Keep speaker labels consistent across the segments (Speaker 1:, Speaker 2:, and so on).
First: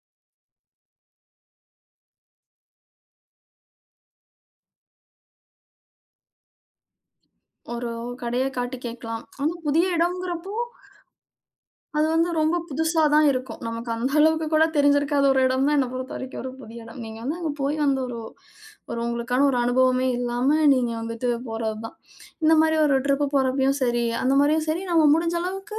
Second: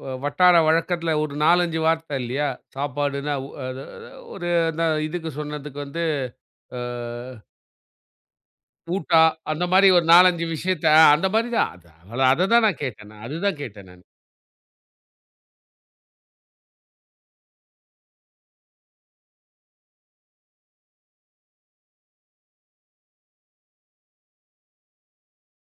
Speaker 1: வ வட்டார வழக்கத்துல ஒரு 4, 5 வார்த்த இல்லையா? சாப்பாடுன்னா ஒ அத அத ஒரு அந்த இதுக்குச் சொன்னதுக்கு வந்து, அ.
Speaker 2: ஒரோ கடய காட்டி
Speaker 1: ஊட்டா.
Speaker 2: கேட்கலாம். ஆனா
Speaker 1: அந்த
Speaker 2: புதிய
Speaker 1: மாரி ஒரு 4, 5
Speaker 2: இடம்ங்கறப்போ,
Speaker 1: விஷயத்த அந்த மாரி தான்.
Speaker 2: அது
Speaker 1: அதா
Speaker 2: வந்து ரொம்ப
Speaker 1: அததான் நான் கேட்டேன் நான்.
Speaker 2: புதுசாதான்
Speaker 1: அது தான்
Speaker 2: இருக்கும்.
Speaker 1: கேட்டே
Speaker 2: நமக்கு
Speaker 1: நான்.
Speaker 2: அந்த அளவுக்குக் கூடத் தெரிஞ்சிருக்காத ஒரு எடம் தான் என்ன பொறுத்தவரைக்கும் ஒரு புதிய இடம். நீங்க வந்து அங்க போய் அந்த ஒரு ஒரு உங்களுக்கான ஒரு அனுபவமே இல்லாம நீங்க வந்துட்டு போறதுதான். இந்த மாரி ஒரு ட்ரிப்பு போறப்பயும் சரி, அந்த மாரியும் சரி நம்ம முடிஞ்ச அளவுக்கு,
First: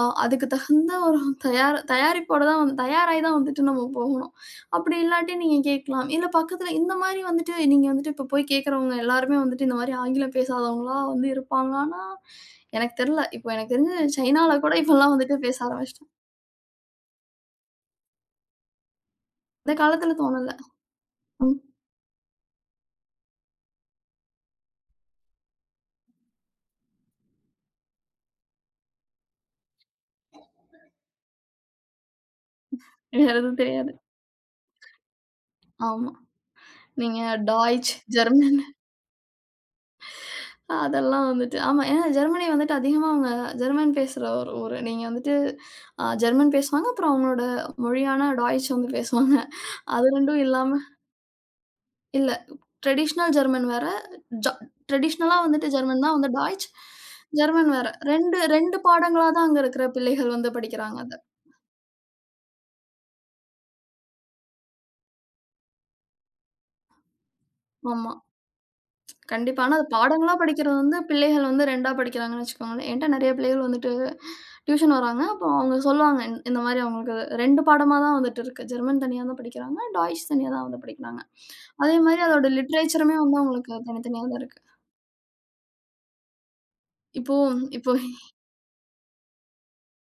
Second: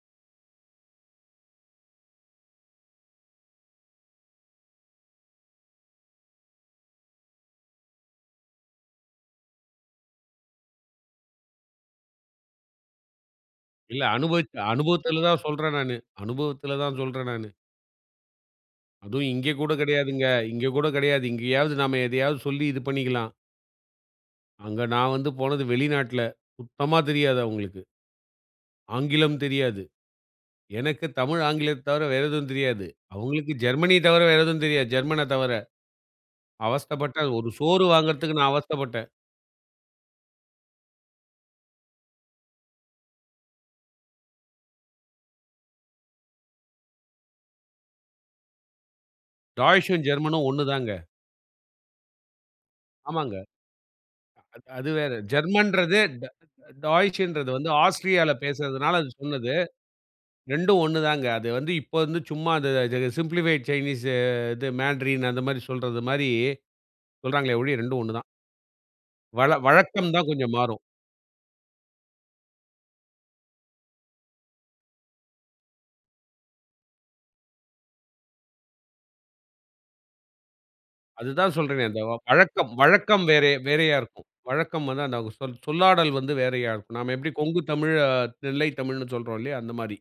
Speaker 2: அ அதுக்கு தகுந்த ஒரு தயார தயாரிப்போடதான் தயாராய்தான் வந்துட்டு நம்ம போகணும். அப்படி இல்லாட்டி நீங்க கேட்கலாம், இல்ல பக்கத்துல இந்த மாதிரி வந்துட்டு நீங்க வந்துட்டு இப்போ போய்க் கேக்கறவங்க எல்லாருமே வந்துட்டு இந்த மாரி ஆங்கிலம் பேசாதவங்களா வந்து இருப்பாங்களான்னா எனக்கு தெர்ல. இப்போ எனக்கு
Speaker 1: இல்ல
Speaker 2: தெரிஞ்சு
Speaker 1: அனுபவிச்
Speaker 2: சைனால கூட இப்போ எல்லாம்
Speaker 1: அனுபவத்துல
Speaker 2: வந்துட்டு
Speaker 1: தான்
Speaker 2: பேச
Speaker 1: சொல்றேன் நானு.
Speaker 2: ஆரம்பிச்சிட்டாங்க.
Speaker 1: அனுபவத்துல தான் சொல்றேன் நானு. அதும் இங்க
Speaker 2: இந்தக்
Speaker 1: கூடக்
Speaker 2: காலத்துல
Speaker 1: கெடையாதுங்க.
Speaker 2: தோணல.
Speaker 1: இங்க கூட கெடையாது.
Speaker 2: ம்.
Speaker 1: இங்கயாவது நாம எதையாது சொல்லி இது பண்ணிக்கலாம். அங்க நான் வந்து போனது வெளிநாட்ல. சுத்தமா தெரியாது அவங்களுக்கு. ஆங்கிலம் தெரியாது. எனக்குத் தமிழ், ஆங்கிலத்த தவர வேற எதுவும் தெரியாது.
Speaker 2: வேற
Speaker 1: அவங்களுக்கு
Speaker 2: எதுவும் தெரியாது.
Speaker 1: ஜெர்மனி தவர வேற எதுவும் தெரியாது. ஜெர்மன தவர.
Speaker 2: ஆமா. நீங்க
Speaker 1: அவஸ்தப்பட்டேன், ஒரு சோறு
Speaker 2: டாய்ச்
Speaker 1: வாங்குறதுக்கு நான்
Speaker 2: ஜெர்மன்.
Speaker 1: அவஸ்தப்பட்டேன்.
Speaker 2: அதெல்லாம் வந்துட்டு, ஆமா. அ ஜெர்மனி வந்துட்டு அதிகமா அவங்க ஜெர்மன் பேசுற ஒரு ஊரு. நீங்க வந்துட்டு, அ ஜெர்மன் பேசுவாங்க. அப்புறம் அவங்களோட மொழியான டாய்ச் வந்து பேசுவாங்க.
Speaker 1: டாய்ச்சு
Speaker 2: அது 2
Speaker 1: ஜெர்மன்
Speaker 2: இல்லாம.
Speaker 1: ஒண்ணுதாங்க.
Speaker 2: இல்ல. ட்ரேடிஷ்னல்
Speaker 1: ஆமாங்க.
Speaker 2: ஜெர்மன் வேற. ஜா
Speaker 1: அ அது வேற
Speaker 2: ட்ரேடிஷ்னலா வந்துட்டு
Speaker 1: ஜெர்மன்றது.
Speaker 2: ஜெர்மன் தான்
Speaker 1: ட
Speaker 2: வந்து டாய்ச், ஜெர்மன்
Speaker 1: டாய்ச்சுன்றது
Speaker 2: வேற.
Speaker 1: ஆஸ்ட்ரியால
Speaker 2: 2, 2
Speaker 1: பேசறதுனால அது
Speaker 2: பாடங்களாதான்
Speaker 1: சொன்னது,
Speaker 2: அங்க இருக்ககுற பிள்ளைகள் வந்து
Speaker 1: 2ம்
Speaker 2: படிக்கிறாங்க அத.
Speaker 1: ஒண்ணுதாங்க. அது வந்து இப்ப வந்து சும்மா அத the simplified Chinese to Mandarin அந்த மாரி சொல்றது மாரி சொல்றாங்களே ஒழிய, 2ம்
Speaker 2: ஆமா.
Speaker 1: ஒண்ணுதான். வழ
Speaker 2: கண்டிப்பா. ஆனா, அது
Speaker 1: வழக்கம் தான்
Speaker 2: பாடங்களா
Speaker 1: கொஞ்சம்
Speaker 2: படிக்கிறது
Speaker 1: மாறும்.
Speaker 2: வந்து பிள்ளைகள் வந்து 2டா படிக்கிறாங்கன்னு வச்சுக்கோங்களேன். என்ட்ட நெறைய பிள்ளைகள் வந்துட்டு ட்யூஷன் வராங்க. அப்ப அவங்க சொல்லுவாங்க இந்த மாதிரி அவங்களுக்கு 2 பாடமாதான் வந்துட்டு இருக்கு. ஜெர்மன் தனியா தான் படிக்கிறாங்க. டாய்ச் தனியா தான் வந்து படிக்கிறாங்க.
Speaker 1: அது தான் சொல்றேனே.
Speaker 2: அதே
Speaker 1: அந்த
Speaker 2: மாதிரி அதோட
Speaker 1: வழக்கம்
Speaker 2: லிட்ரேச்சருமே
Speaker 1: வழக்கம்
Speaker 2: வந்து
Speaker 1: வேறே
Speaker 2: அவங்களுக்கு
Speaker 1: வேறயா
Speaker 2: தனித்தனியா
Speaker 1: இருக்கும்.
Speaker 2: தான் இருக்கு.
Speaker 1: வழக்கம் வந்து அந்த அவங்க சொல் சொல்லாடல் வந்து வேறயா இருக்கும். நாம எப்படி
Speaker 2: இப்போ,
Speaker 1: கொங்குத்
Speaker 2: இப்போ
Speaker 1: தமிழ்,
Speaker 2: இ
Speaker 1: நெல்லைத் தமிழ்னு சொல்றோம் இல்லையா? அந்த மாரி.